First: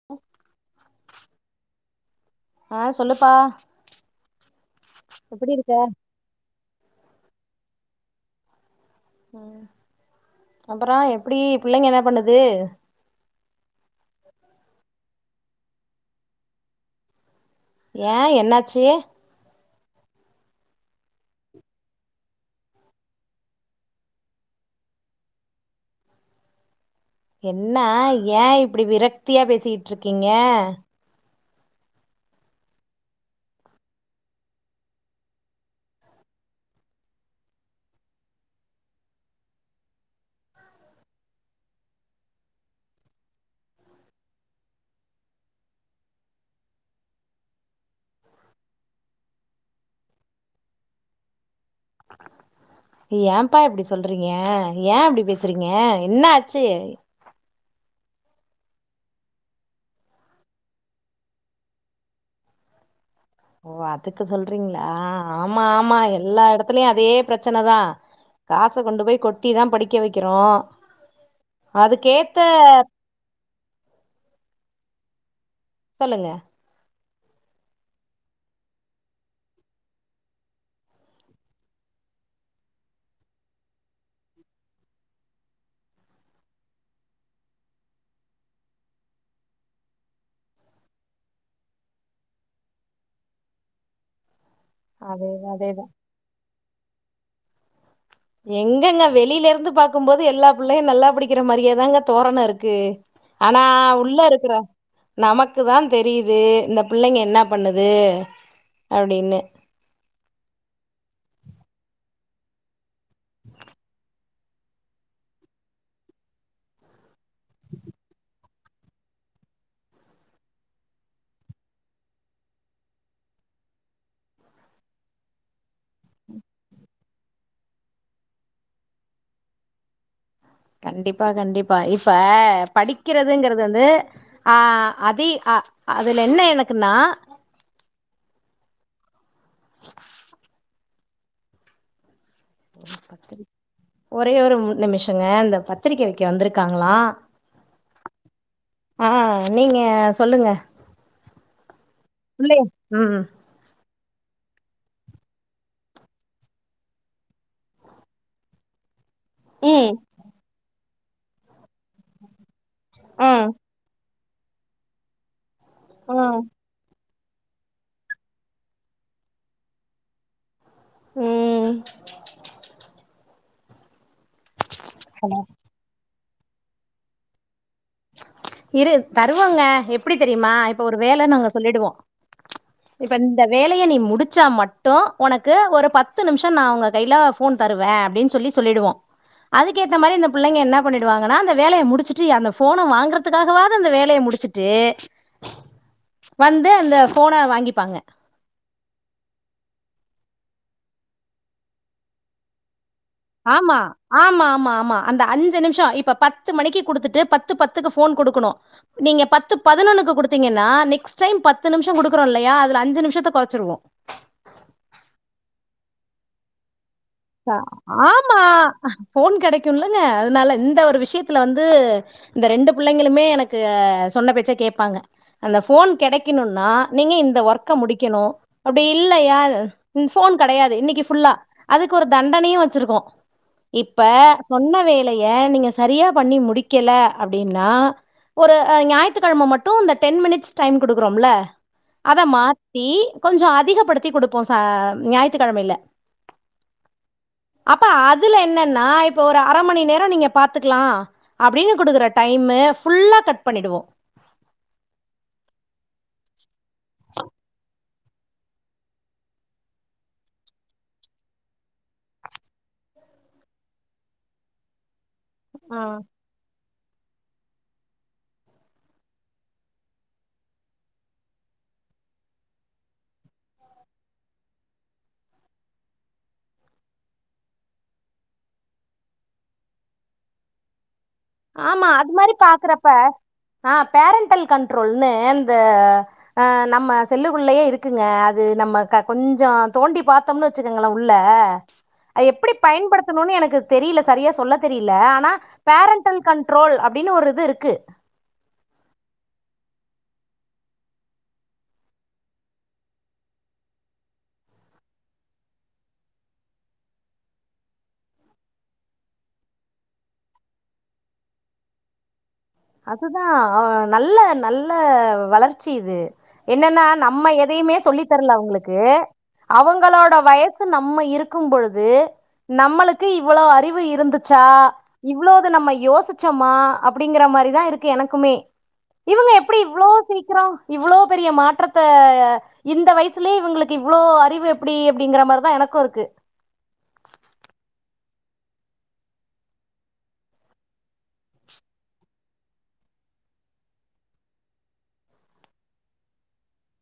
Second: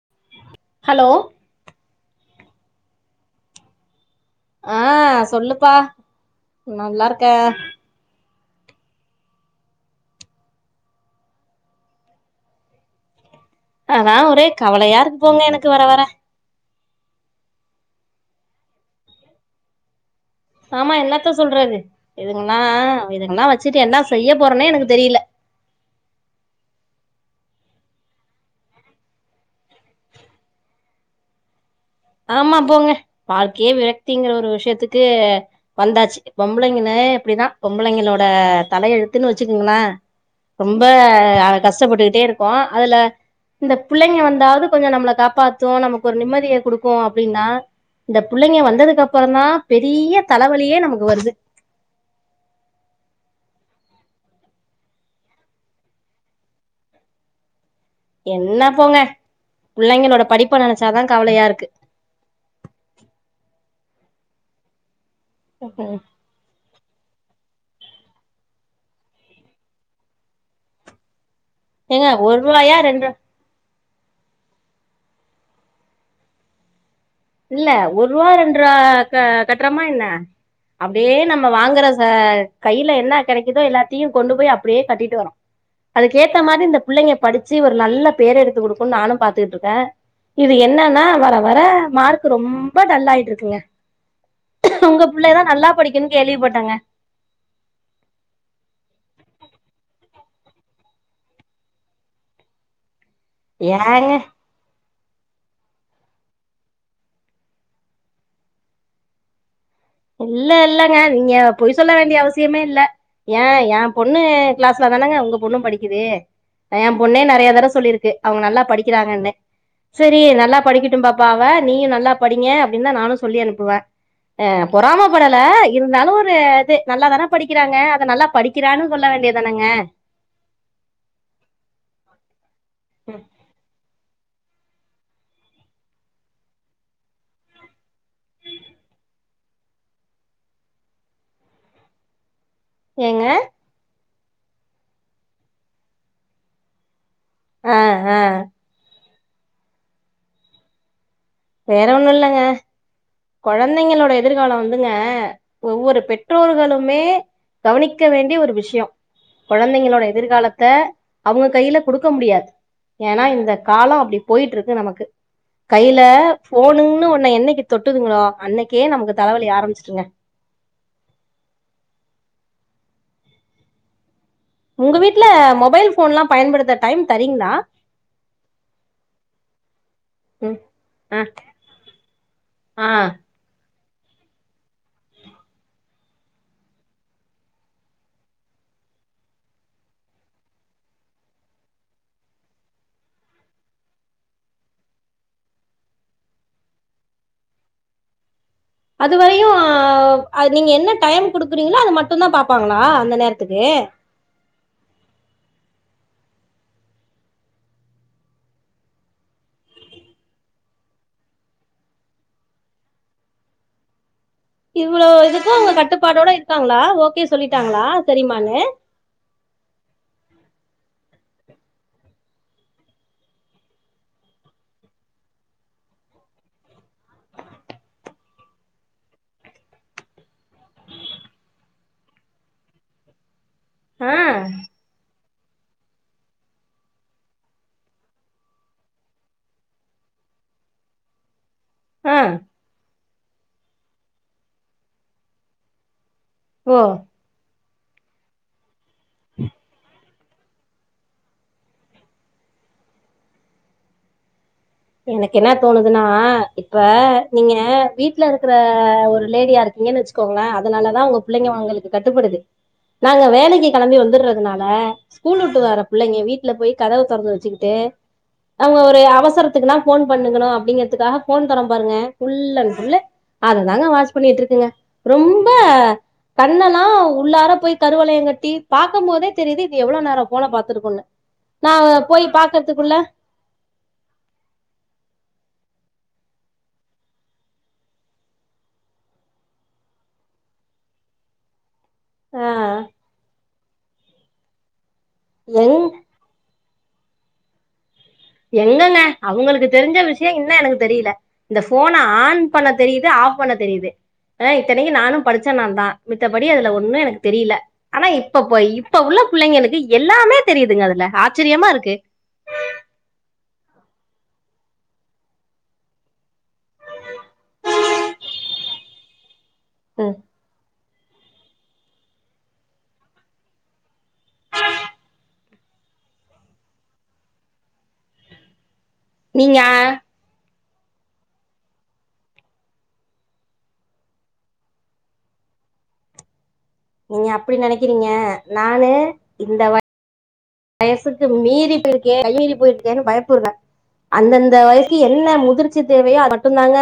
ஓ [inaudible] hello ஆ சொல்லுப்பா ஆ எப்டி இருக்க சொல்லுப்பா நல்லார்க்கே ம் அப்பறோ எப்டி புள்ளைங்க என்ன பண்ணுது ஆனா ஒரே கவலையா இருக்கு போங்க எனக்கு வர வர ஏ என்னாச்சி ஆமா என்னத்தா சொல்றது இதுங்கல்லா இதுங்கல்லா வச்சிட்டு என்ன செய்ய போறோனே எனக்கு தெரியல என்னா ஏ இப்டி விரக்தியா பேசிட்டு இருக்கீங்க ஆமா போங்க வாழ்க்கையே விரக்திங்கிற ஒரு விஷயத்துக்கு வந்தாச்சு பொம்பளைங்கன்னு எப்டிதா பொம்பளைங்களோட தல எழுத்துன்னு வச்சுங்குங்ளே ரொம்ப கஷ்டப்பட்டுக்ட்டே இருக்கோ அதுல இந்த புள்ளைங்க வந்தாவது கொஞ்சோ நம்ள காப்பாத்து நமக் ஒரு நிம்மதியே குடுக் கு அப்டினா இந்த புள்ளைங்க வந்ததுக் அப்புறந்தா பெரிய தலைவலியே நமக்கு வருது ஏன்ப்பா இப்டி சொல்றீங்கே ஏ இப்டி பேசுறீங்கே என்ன ஆச்சி என்ன போங்கே புள்ளைங்களோட படிப்ப நெனச்சாதா கவலையாருக்கு ஓ அதுக்கு சொல்றீங்களா ஆமா ஆமா எல்லா இடத் துலேயு அதே ப்ரச்சனதா காச கொண்டு போய் கொட்டி தா படிக்க வெக்கிறோ ஏங்க ஒரு அதுக்கேத்த ரூவாயா ரெண்டு சொல்லுங்க இல்ல ஒர்வா ரெண்ருவா கட்றமா என்ன அப்டியே நம்ம வாங்குற ச கையில என்ன கெடைக்குதோ எல்லாத்தையு கொண்டு போய் அப்டியே கட்டிட்டு வரோ அதுக்கேத்த மாரி இந்த புள்ளைங்க படிச்சு ஒரு நல்ல பேர் எடுத்து கொடுக்குனு நானு பாத்துட்டுடிருக்கே இது என்னன்னா வர வர மார் க் ரொம்ப டல்லாயிட்டிருக்குங்க உங்க பிள்ளதா அதேதா நல்லா அதேதா படிக்கன்னு கேள்விப்பட்டங்க எங்கங்க வெளில இருந்து பாக்கும்போது எல்லா பிள்ளையு நல்லா படிக்கிற மாரியேதாங்க தோரணருக்கு ஆனா ஏங்க உள்ள இருக்ற நமக்கு தா தெரியுது இந்த புள்ளைங்க என்ன பண்ணுது அப்டின்னு இல்ல இல்லங்க நீங்க பொய் சொல்ல வேண்டிய அவசியமே இல்ல ஏ ஏ பொண்ணு கிளாஸ்ல தானாங்க உங்க பொண்ணு படிக்குது ஏ பொண்ணே நெறைய தட சொல்லிருக்கு அவங்க நல்லா படிக்கிறாங்கனு சரி நல்லா படிக்கட்டு பாப்பா அவ நீயும் நல்லா படிங்க அப்டின்னு தா நானு சொல்லி அனுப்புவே ஆ பொறம படல இருந்தாலு ஒரு இது நல்லாதானே படிக்கிறாங்க அத நல்லா படிக்கிறான்னு சொல்ல வேண்டியதானங்க கண்டிப்பா கண்டிப்பா இப்ப படிக்கிறதுங்கறது வந்து ஆ அதி அ அதுல என்ன எனக்குனா ஏங்க பத்திரிக்கை ஒரே ஒரு ஒர் நிமிஷங்க இந்த பத்திரிக்க வைக்க வந்திருக்காங்களா ஆ ஆ ஆ நீங்க சொல்லுங்க வேற ஒண்ணு இல்லங்க பிள்ளைய ம் கொழந்தைங்களோட எதிர்காலோ வந்துங்க ஒவ்வொரு பெற்றோர்களுமே கவனிக்க வேண்டிய ஒரு விஷ்யோ ம் கொழந்தைங்களோட எதிர்காலத்த அவங்க கைல குடுக்க முடியாது ஏனா ஆ இந்த காலோ அப்டி போய்ட்டு இருக்கு நமக்கு கைய்ல ஆ போணுன்னு ஒன்ன என்னைக்கு தொட்டுதுங்களோ அன்னைக்கே நமக்கு தலைவலி ஆரம்பிச்சுங்க ம் உங்க வீட்ல மொபைல் ஃபோன்ல்லா பயன்படுத்த டைம் தரீங்களா இரு தருவாங்க எப்படி தெரியுமா ம் இப்ப ஒரு ஆ வேலைன்னு நாங்க சொல்லிடுவோம் ஆ இந்த வேலைய நீ முடிச்சா மட்டு உனக்கு ஒரு பத்து நிமிஷம் நா உங்க கையில ஃபோன் தருவ அப்பிடின் சொல்லி சொல்லிடுவோ அதுக்கேத்த மாரி இந்த பிள்ளைங்க என்ன பண்ணிடுவாங்கன்னா அந்த வேலைய முடிச்சிட்டு அந்த ஃபோன வாங்கறதுக்காகவாது இந்த வேலைய முடிச்சிட்டு வந்து அந்த ஃபோன வாங்கிப்பாங்க அதுவரையும் நீங்க என்ன டைம் குடுக்குறீங்களோ அது மட்டும்தா பாப்பாங்களா அந்த நேரத் ஆமா ஆமா ஆமா ஆமா அந்த அஞ்சு நிமிஷ இப்ப பத்து மணிக்கு குடுத்துட்டு பத்து பத்துக்கு ஃபோன் குடுக்கணும் நீங்க பத்து பதினொன்னு குடுத்தீங்கன்னா நெக்ஸ்ட் டைம் பத்து நிமிஷம் குடுக்குறோம் இல்லையா அதுல அஞ்சு நிமிஷத்த குறைச்சிருவோம் இவ்வளோ இதுக்கும் அவுங்க கட்டுப்பாடோட இருக்காங்களா ஓகே சொல்லிட்டாங்களா ஆமா சரிமான்னு ஃபோன் கிடைக்கும்லங்க அதனால இந்த ஒரு விஷயத்துல வந்து இந்த ரெண்டு பிள்ளைங்களுமே எனக்கு சொன்ன பேச்ச கேப்பாங்க அந்த ஃபோன் கெடைக்கணும்ன்னா நீங்க இந்த ஒர்க்க முடிக்கணு அப்படி இல்லையா ஃபோன் கெடையாது இன்னைக்கு ஃபுல்லா அதுக்கு ஒரு தண்டனையும் வச்சிருக்கோ இப்ப ஆ சொன்ன வேலை ய நீங்க சரியா பண்ணி முடிக்கல அப்டின்னா ஒரு அ ஞாயிறுக்கிழம மட்டும் இந்த டென் மினிட்ஸ் டைம் குடுக்குறோம்ல ஆ அத மாத்தி கொஞ்சோ அதிகப்படுத்தி குடுப்போம் ச ஞாயிற்றுக்கிழமையில ஓ இப்ப அதுல என்னன்னா இப்ப ஒரு அரை மணி நேரம் நீங்க பாத்துக்கலாம் அப்படின்னு குடுக்குற டைமு ஃபுல்லா கட் பண்ணிடுவோம் எனக்கு என்ன தோணுதுன்னா இப்ப நீங்க வீட் வீட்ல இருக்கிற ஒரு லேடியா இருக்கீங்கன்னு வச்சுக்கோங்கள அதனாலதா உங்க பிள்ளைங்க உங்களுக்கு கட்டுப்படுது நாங்க வேலைக்கு கெளம்பி வந்துட்றதுனால ஸ்கூல் வுட்டு ஆ வர பிள்ளைங்க வீட்ல போய் கதவ திறந்து வச்சுக்கிட்டு அவுங்க ஒரு அவசர த்துக்குனா ஃபோன் பண்ணுங்கனு அப்பிடிங்கிறதுக்காக ஃபோன் தரோம் பாருங்க ஃபுல்லன் ஃபுல்லு அதுதாங்க வாட்ச் பண்ணிட்டு இருக்குங்க ரொம்ப கண்ணெல்லா உள்ளார போய் கருவளையம் கட்டி பாக்கம் போதே தெரியுது இது எவ்ளோ நேரம் ஃபோன பாத்துருக்குன்னு நா ஆமா அது போய் மாரி பாக்குறப்ப பாக்குறதுக்குள்ள ஆ பேரண்டல் கண்ட்ரோல்னு இந்த ஆ நம்ம செல்லுக்குள்ளயே இருக்குங்க அது நம்ம கொஞ்சோ தோண்டி பாத்து பாத்தோம்னு வச்சுக்கோங்கள உள்ள அது ஆ எப்பிடி பயன்படுத்தணுன்னு எனக்கு தெரியல சரியா சொல்ல தெரியல ஆனா எங் பேரண்ட் டல் கண்ட்ரோல் அப்டின்னு ஒரு இது இருக்கு என்னங்க அவுங்களுக்கு தெரிஞ்ச விஷயம் இன்னு எனக்கு தெரியல இந்த ஃபோன ஆன் பண்ண தெரியுது ஆஃப் பண்ண தெரியுது ஆ இத்தனைக்கு நானு படிச்ச நா தா மித்தபடி அதுல ஒண்ணு எனக்கு தெரியல ஆனா இப்ப போய் இப்ப உள்ள பிள்ளைங்களுக்கு எல்லாமே தெரியுதுங்க அதுல ஆச்சரியமா இருக்கு அதுதா நல்ல நல்ல வளர்ச்சி இது என்னன்னா நம்ம எதையுமே சொல்லி தரல அவுங்களுக்கு அவுங்களோட ம். வயசு க்கு நம்ம இருக்கும் பொழுது நம்மளுக்கு இவ்ளோ அறிவு இருந்துச்சா இவ்ளோது நம்ம யோசிச்சோமா அப்பிடிங்குற மாரி தா இருக்கு எனக்குமே இவுங்க எப்புடி நீங்க இவ்ளோ சீக்ரோ இவ்ளோ பெரிய மாற்றத்த இந்த வய்சுசலே இவுங்ளுக்கு இவ்ளோ அறிவு எப்டி அப்பிடிங்குற மாரிதா எனக்கு இருக்கு நீங்க அப்டி நெனக்கிறீங்க நானு இந்த வ வயசுக்கு மீறி பியிருக்கே மீறி கை மீறி போயிருக்கே பயப்புற்ற அந்தந்த வயசி என்ன முதிர்ச்சி தேவயோ அது மட்டு தாங்க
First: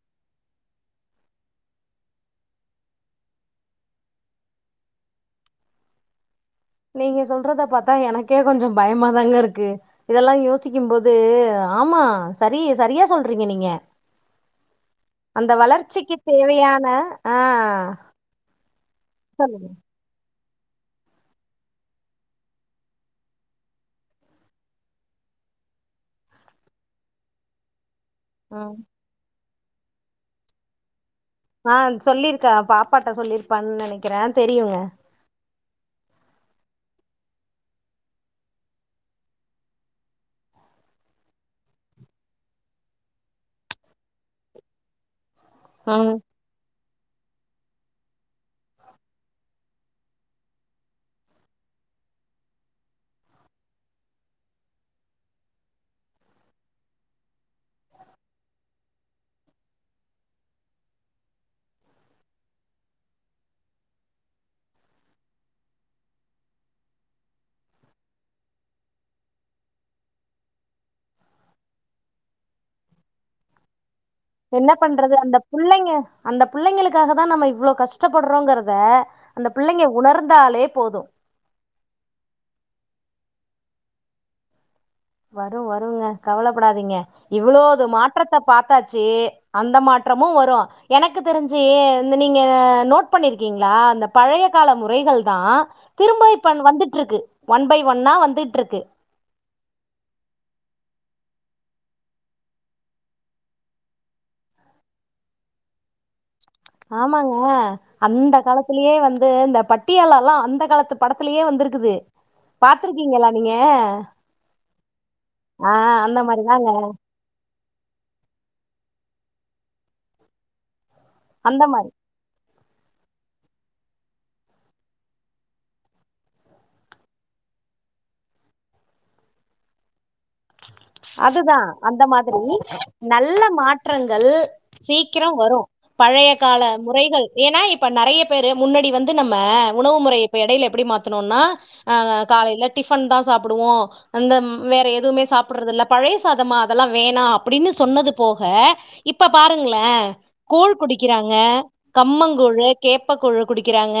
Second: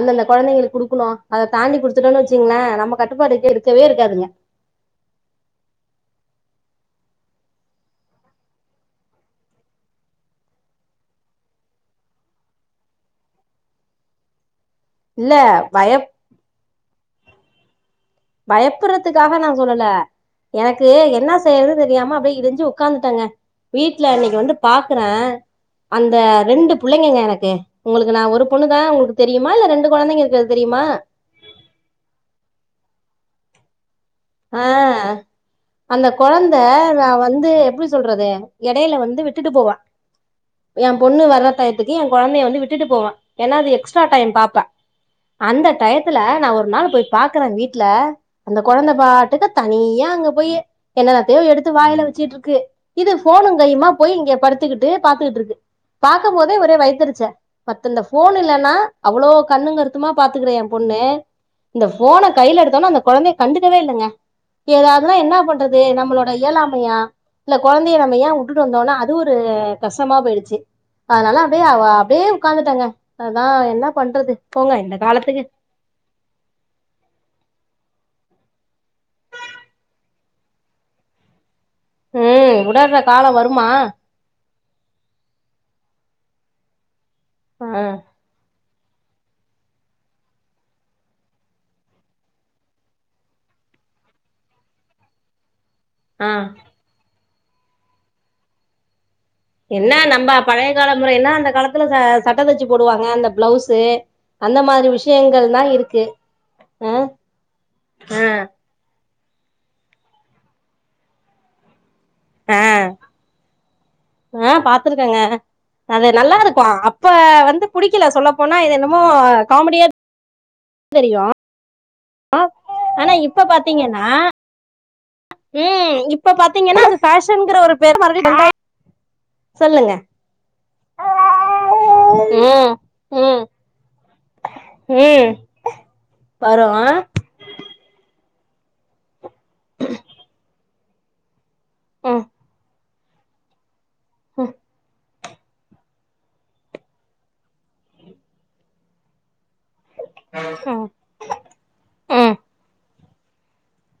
அந்தந்த கொழந்தைங்ளுக்கு குடுக்குணு அத தாண்டி குடுத்துட்டோன்னு வச்சிங்ள நம்ம கட்டுப்பாட்டு கீழ் இருக்கவே இருக்காதுங்க நீங்க சொல்றத பாத்தா எனக்கே கொஞ்சோ பயமா தாங்க இருக்கு இதல்லா யோசிக்கும்போது ஆமா சரி சரியா சொல்றீங்க நீங்க இல்ல அந்த பய வளர்ச்சிக்கு தேவயான ஆ பயப்புற்றதுக்காக நா சொல்லல எனக்கு என்னா செய்யற்து தெரியாம அப்டே இடிஞ்சு உக்காந்துட்டாங்க வீட்டல இன்னிக்கு வந்து பாக்குற அந்த ரெண்டு புள்ளைங்கங்க எனக்கு உங்களுக்கு நா ஒரு சொல்லுங்க பொண்ணுதா உங்ளுக்கு தெரியுமா இல்ல ரெண்டு கொழந்தைங்க இருக்குறது தெரியுமா ஆ சொல்லிருக்க பாப்பாட்ட சொல்லிருப்பா நனக் அ அந்த கொழந்த நா வந்து எப்புடி சொல்றது எடைல வந்து விட்டுட்டு போவ ஏ பொண்ணு வர்ற டத்துக்கு ஏ கொழந்தய வந்து விட்டுட்டு போவ ஏன்னா அது எக்ஸ்ட்ரா டைம் பாப்ப அந்த ம் டயத்துல நா ஒரு நாள் போய் பாக்குற வீட்ல அந்த கொழந்த பாட்டுக்கு தனியா அங்க போயி என்னானத்தயோ எடுத்து வாயில வச்சீட்ருக்கு இது ஃபோனு கையுமா போய் இங்க படுத்துகுட்டு பாத்துக்குட்ருக்கு பாக்கமோதே ஒரே வைத்தெருச்ச பத் இந்த ஃபோன் இல்லனா அவ்ளோ கண்ணு கருத்துமா பாத்துக்குற ஏ பொண்ணே இந்த ஃபோன கைல எடுத்தோனா அந்த கொழந்தைய கண்டுக்கவே இல்லங்க ஏதாதுனா என்னா பண்றது நம்மளோட இயலாமையா இல்ல குழந்தைய நம்ம ஏ உட்டுட்டு வந்தோனா அது ஒரு கசமா போய்டுச்சி அதனால அப்டே அவ அப்டே உக்காந்துட்டாங்க அதா என்னா பண்றது என்ன போங்க இந்த பண்றது காலத்துக்கு அந்த புள்ளைங்க அந்த புள்ளைங்களுக்காகதா நம்ம இவ்ளோ கஷ்டப்பட்றோங்குறத அந்த பிள்ளைங்க உணர்ந்தாலே போது ம் உடற்ற கால வருமா வரு வருங்க கவலப்படாதீங்க ஆ இவ்ளோது மாட் ட்றத்த பாத்தாச்சு அந்த மாட்றமு வரு எனக்கு தெரிஞ்சு இந்த நீங்க நோட் பண்ணிருக்கீங்ளா அந்த பழைய கால முறைகள் தா ஆ திரும்ப்ப இப்ப வந்துட்ருக்கு ஒன் பை ஒன்னா வந்துட்ருக்கு என்னா நம்ப பழைய கால முறைன்னா அந்த காலத்துல ச சட்ட தச்சு போடுவாங்க அந்த பிளவுஸு அந்த மாரி விஷயங்கள்தா இருக்கு ஆ ஆமாங்க ஆ அந்த காலத் துலியே வந்து இந்த பட்டியாலலா அந்த காலத்து படத்துலியே வந்துருக்குது ஆ பாத்துருக்கீங்களா நீங்க ஆ பாத்துருக்கேங்க ஆ அந்த மாரிதாங்க இப்ப வந்து புடிக்கில சொல்லப்போனா இது என்னமோ காமடியாத் தெரியு அந்த மாரி அ ஆனா இப்ப பாத்தீங்கன்னா ம் இப்ப பாத்தீங்கன்னா அது பேஷன்ங்குற ஒரு பேரு [unintelligible] சொல்லுங்க அதுதா அந்த மாதுரி ம் நல்ல ம் மாட்றங்கள் ம் சீக்கிரோம் வரும் பழைய கால வரு முறைகள் ஏன்னா இப்ப நெறைய பேரு முன்னாடி வந் நம்ம உணவு முறை எடையில எப்டி மாத்தணும்னா ம் காலையில டிஃபன் தான் சாப்டுவோம் அந்த வேற எதுவுமே சாப்றது இல்ல பழைய சாதமா அதெல்லாம் வேணா அப்டின்னு சொன்னது போக இப்ப பாருங்களேன் கூழ் குடிக்கிறாங்க ம் கம்மங்கூழு கேப்ப கூழ் குடிக்கிறாங்க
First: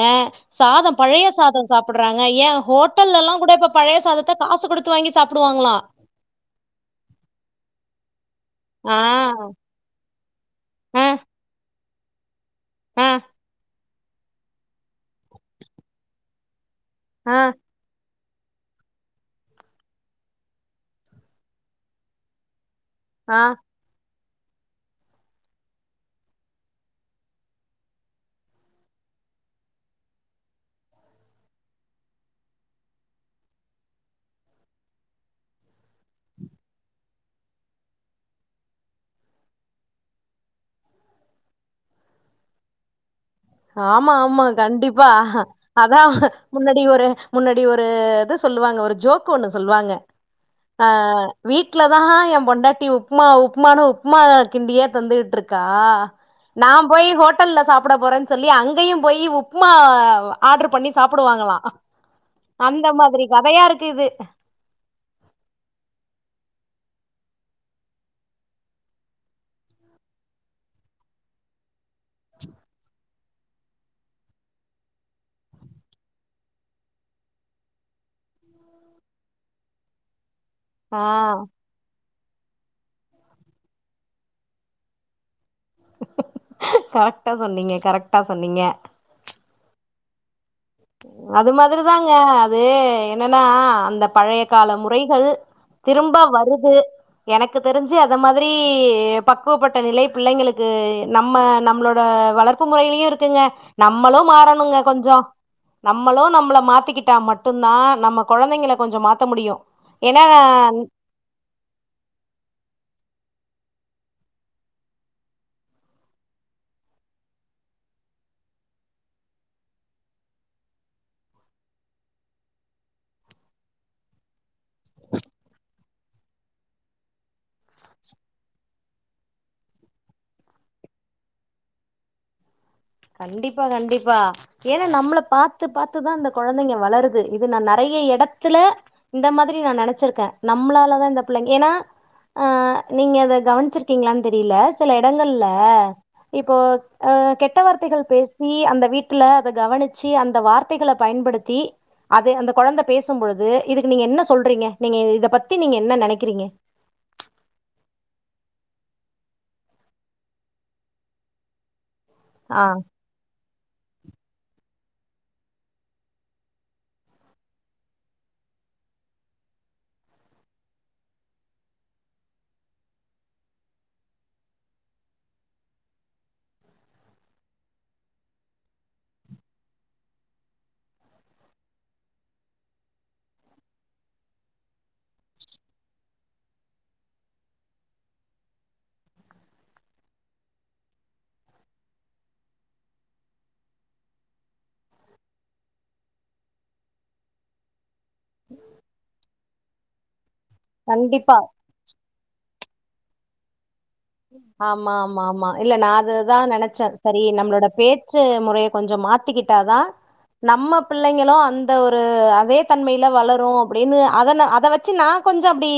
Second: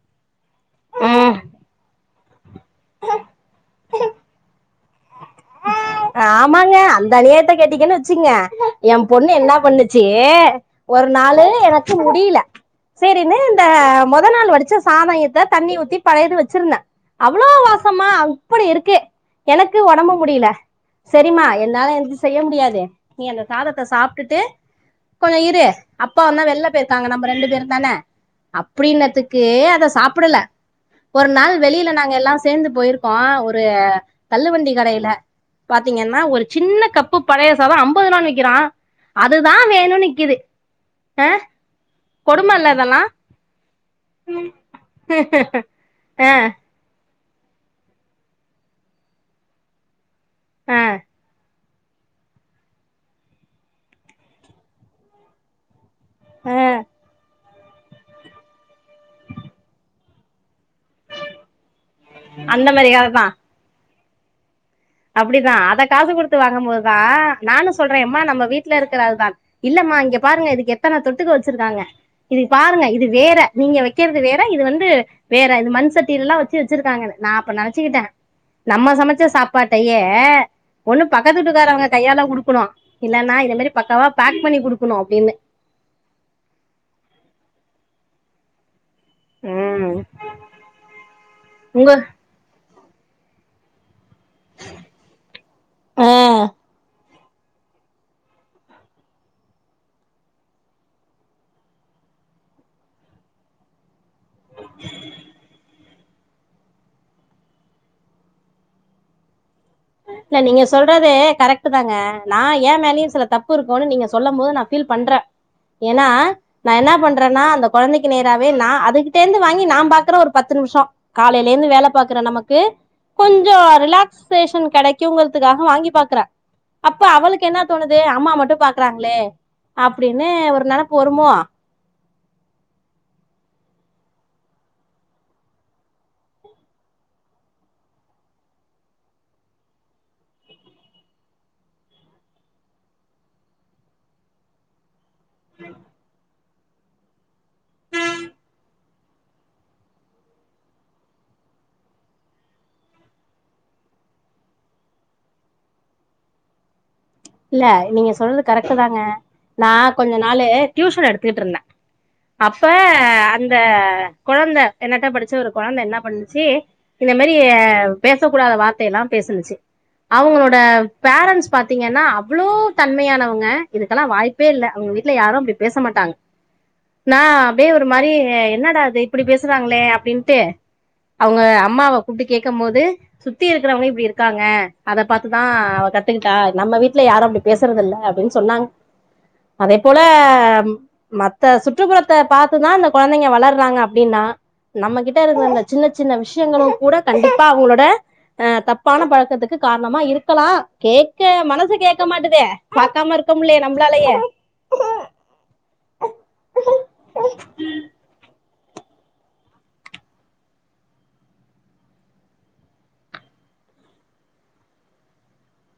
சாதம் பழைய ம் சாதம் சாப்றாங்க ஏன் ஹோட்டல்ல எல்லாம் கூட இப்ப பழைய சாதத்தை காசு குடுத்து வாங்கி சாப்டுவாங்களாம் ஆமாங்க அந்த அநியாயத்த கேட்டிங்கன்னு வச்சுங்க ஆ என் பொண்ணு என்ன பண்ணுச்சு ஆ ஒரு நாள் எனக்கு முடியல ஆ சேரியினு இந்த மொத நாள் வடிச்ச சாதத்த தண்ணி ஊத்தி பழையது வச்சுருந்தேன் ஆ அவ்ளோ வாசமா அப்டி இருக்கு எனக்கு உடம்பு முடியல செரிமா என்னால எந்திச்சு செய்ய முடியாது நீ ஆ அந்த சாதத்த சாப்ட்டுட்டு கொஞ்சோ இரு அப்பா வந்தா வெளில போயிருக்காங்க நம்ம ரெண்டு பேரும்தான அப்டினுத்துக்கு அத சாப்டல ஒரு நாள் வெளியில நாங்கெல்லா சேந்து போயிருக்கோ ஒரு தள்ளுவண்டி கடையில பாத்தீங்கன்னா ஒரு சின்ன கப்பு பழைய சாதம் அம்பதுருவான் விக்கிறா அதுதா வேணு நிக்கிது கொடுமல்ல இதெல்லா ஆமா ஆமா கண்டிப்பா அதா ஆ முன்ன ஒரு முன்னாடி ஒரு இது சொல்லுவாங்க ஒரு ஜோக்கு ஒண்ணு சொல்லுவாங்க ஆ அ வீட்டு வீட்ல தான் என் பொண்டாட்டி உப்புமா உப்புமானான்னு உப்மா கிண்டியே தந்துட்டு இருக்கா ஆ நா போய் ஹோட்டல்ல சாப்ட போறேன்னு சொல்லி அங்கேயும் போய் உப்மா ஆர்டர் பண்ணி சாப்டுவாங்களா அந்த மாதிரி கதையா இருக்கு இது அப்டிதான் அத காசு குடுத்து வாங்கும் போதுதான் நானும் சொல்றேன் மா நம்ம வீட்ல இருக்கற அதுதா இல்லம்மா இங்க பாருங்க இதுக்கு எத்தன தொட்டுக்க வச்சுருக்காங்க இதுக்கு பாருங்க இது வேற நீங்க வக்கிறது வேற இது வந்து வேற இது மண் சட்டியில எல்லாம் வச்சு வச்சுருக்காங்க நான் நெனச்சக்கிட்டேன் நம்ம சமைச்ச சாப் பாட்டையே ஆ ஒண்ணு பக்கத்துவீட்டுக்காரவங்க கையால குடுக்கணும் இல்லன்னா இத மாரி பக்கவா பேக் பண்ணி கூடுக்கணும் அப்டின்னு கரெக்டா சொன்னீங்க கரெக்டா சொன்னீங்க உம் அது மாதிரிதாங்க அது என்னன்னா அந்த பழைய கால முறைகள் ஆ திரும்ப வருது எனக்கு தெரிஞ்சு அந்த மாதிரி பக்குவப்பட்ட நிலை பிள்ளைங்களுக்கு நம்ம நம்மளோட வளர்ப் க்கு மொறையிலயு இருக்குங்க நம்மளும் மாறணுங்க கொஞ்சோ நம்மளு நம்மள மாத்திக்கிட்டா மட்டுந்தா நம்ம கொழந்தைங்கள கொஞ்சம் மாத்த முடியும் இல்ல நீங்க சொல்றது கரெக்ட் தாங்க நா ஏன் மேலயு சில தப்புருக்குனு நீங்க சொல்லம் போது நா ஃபீல் பண்றே ஏன்னா நா என்னா பண்றன்னா அந்த கொழந்தைக்கி நேராவே நா அதுகிட்டேந்து வாங்கி நா பாக்குறே ஒரு பத்து நிமிஷோ காலயிலேந்து வேல பாக்குறே நமக்கு கொஞ்சோ ரிலாக்சேஷன் கெடைக் க்குங்குறத்துக்காக வாங்கி பாக்குறே அப்ப அவளுக்கு என்னா தோணுது அம்மா மட்டும் பாக்குறாங்களே அப்டின்னு ஒரு நெனப்பு வருமோ கண்டிப்பா கண்டிப்பா ஏன்னா நம்மள பாத்து பாத்துதா இந்த கொழந்தைங்க வளருது இத நா நெறைய எடத்துல இந்த மாதிரி நா நெனச்சிருக்கேன் நம்ளாலதான் இந்த பிள்ளைங்க ஏனா அ நீங்க அத கவனிச்சிருக்கீங்களான் தெரில சில இடங்கள்ல இப்போ அ கெட்ட வார்த்தைகள் பேசி அந்த வீ டால அத கவனிச்சு அந்த வார்த்தைகள பயன்படுத்தி அது அந்த கொழந்த பேசும் பொழுது இதுக்கு நீங்க என்ன சொல்றீங்க நீங்க இத பத்தி நீங்க என்ன நெனக்கிறீங்க இல்ல நீங்க சொல்றது கரெக்ட்டு தாங்க நா கொஞ்ச நாளு ட்யூஷன் எடுத்துகிட்ருந்த ஆ அப்ப அந்த கொழந்த என்னட்ட படிச்ச ஒரு கொழந்த என்ன பண்ணுச்சு இந்த மாரி பேசக்கூடாத வார்த்தையெல்லா பேசுனுச்சு அவுங்களோட பேரண்ட்ஸ் பாத்தீங்கன்னா அவ்ளோ தன்மையானவுங்க இதுக்கெல்லா வாய்ப்பே இல்ல அவுங்க வீட்ல யாரு அப்டி பேச மாட்டாங் நா அப்டியே ஒரு மாரி என்னடாது இப்டி பேசுறாங்களே அப்டின்ட்டு அவுங்க அம்மாவ கூப்ட்டு கேக்கம் மோது சுத்தி இருக்றவுங்க இப்டி இருக்காங்க அத பாத்துதா அவ கத்துக்கிட்டா நம்ம வீ ட்ல யாரு அப்டி பேசறதில்ல அப்டின் சொன்னாங் அதே போல மத்த சுற்றுப்புறத்த பாத்துதா அந்த கொழந்தைங்க வளர்றாங்க அப்டின்னா நம்மகிட்ட இருக்குற அந்த சின்னச் சின்ன விஷயங்களுங்கூட கண்டிப்பா அவுங்களோட அ தப்பான பழக்கத்துக்கு காரணமா இருக்கலா கேக்க கண்டிப்பா மனசுக் கேக்க மாட்டுதே பாக்காம இருக்க முல்லயே நம்ப்ளாலயே ஆமா ஆமா ஆமா இல்ல நா அதுதா நெனச்ச சரி நம்ளோட பே ச்ச மொறைய கொஞ்சோ மாத்திக்கிட்டாதா நம்ம பிள்ளைங்களு அந்த ஒரு அதே தன்மையில வளரு அப்டினு அதன அத வச் சு நா கொஞ்சோ அப்டி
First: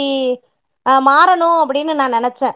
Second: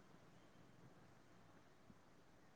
அ மாறணு அப்படின்னு நா நனச்ச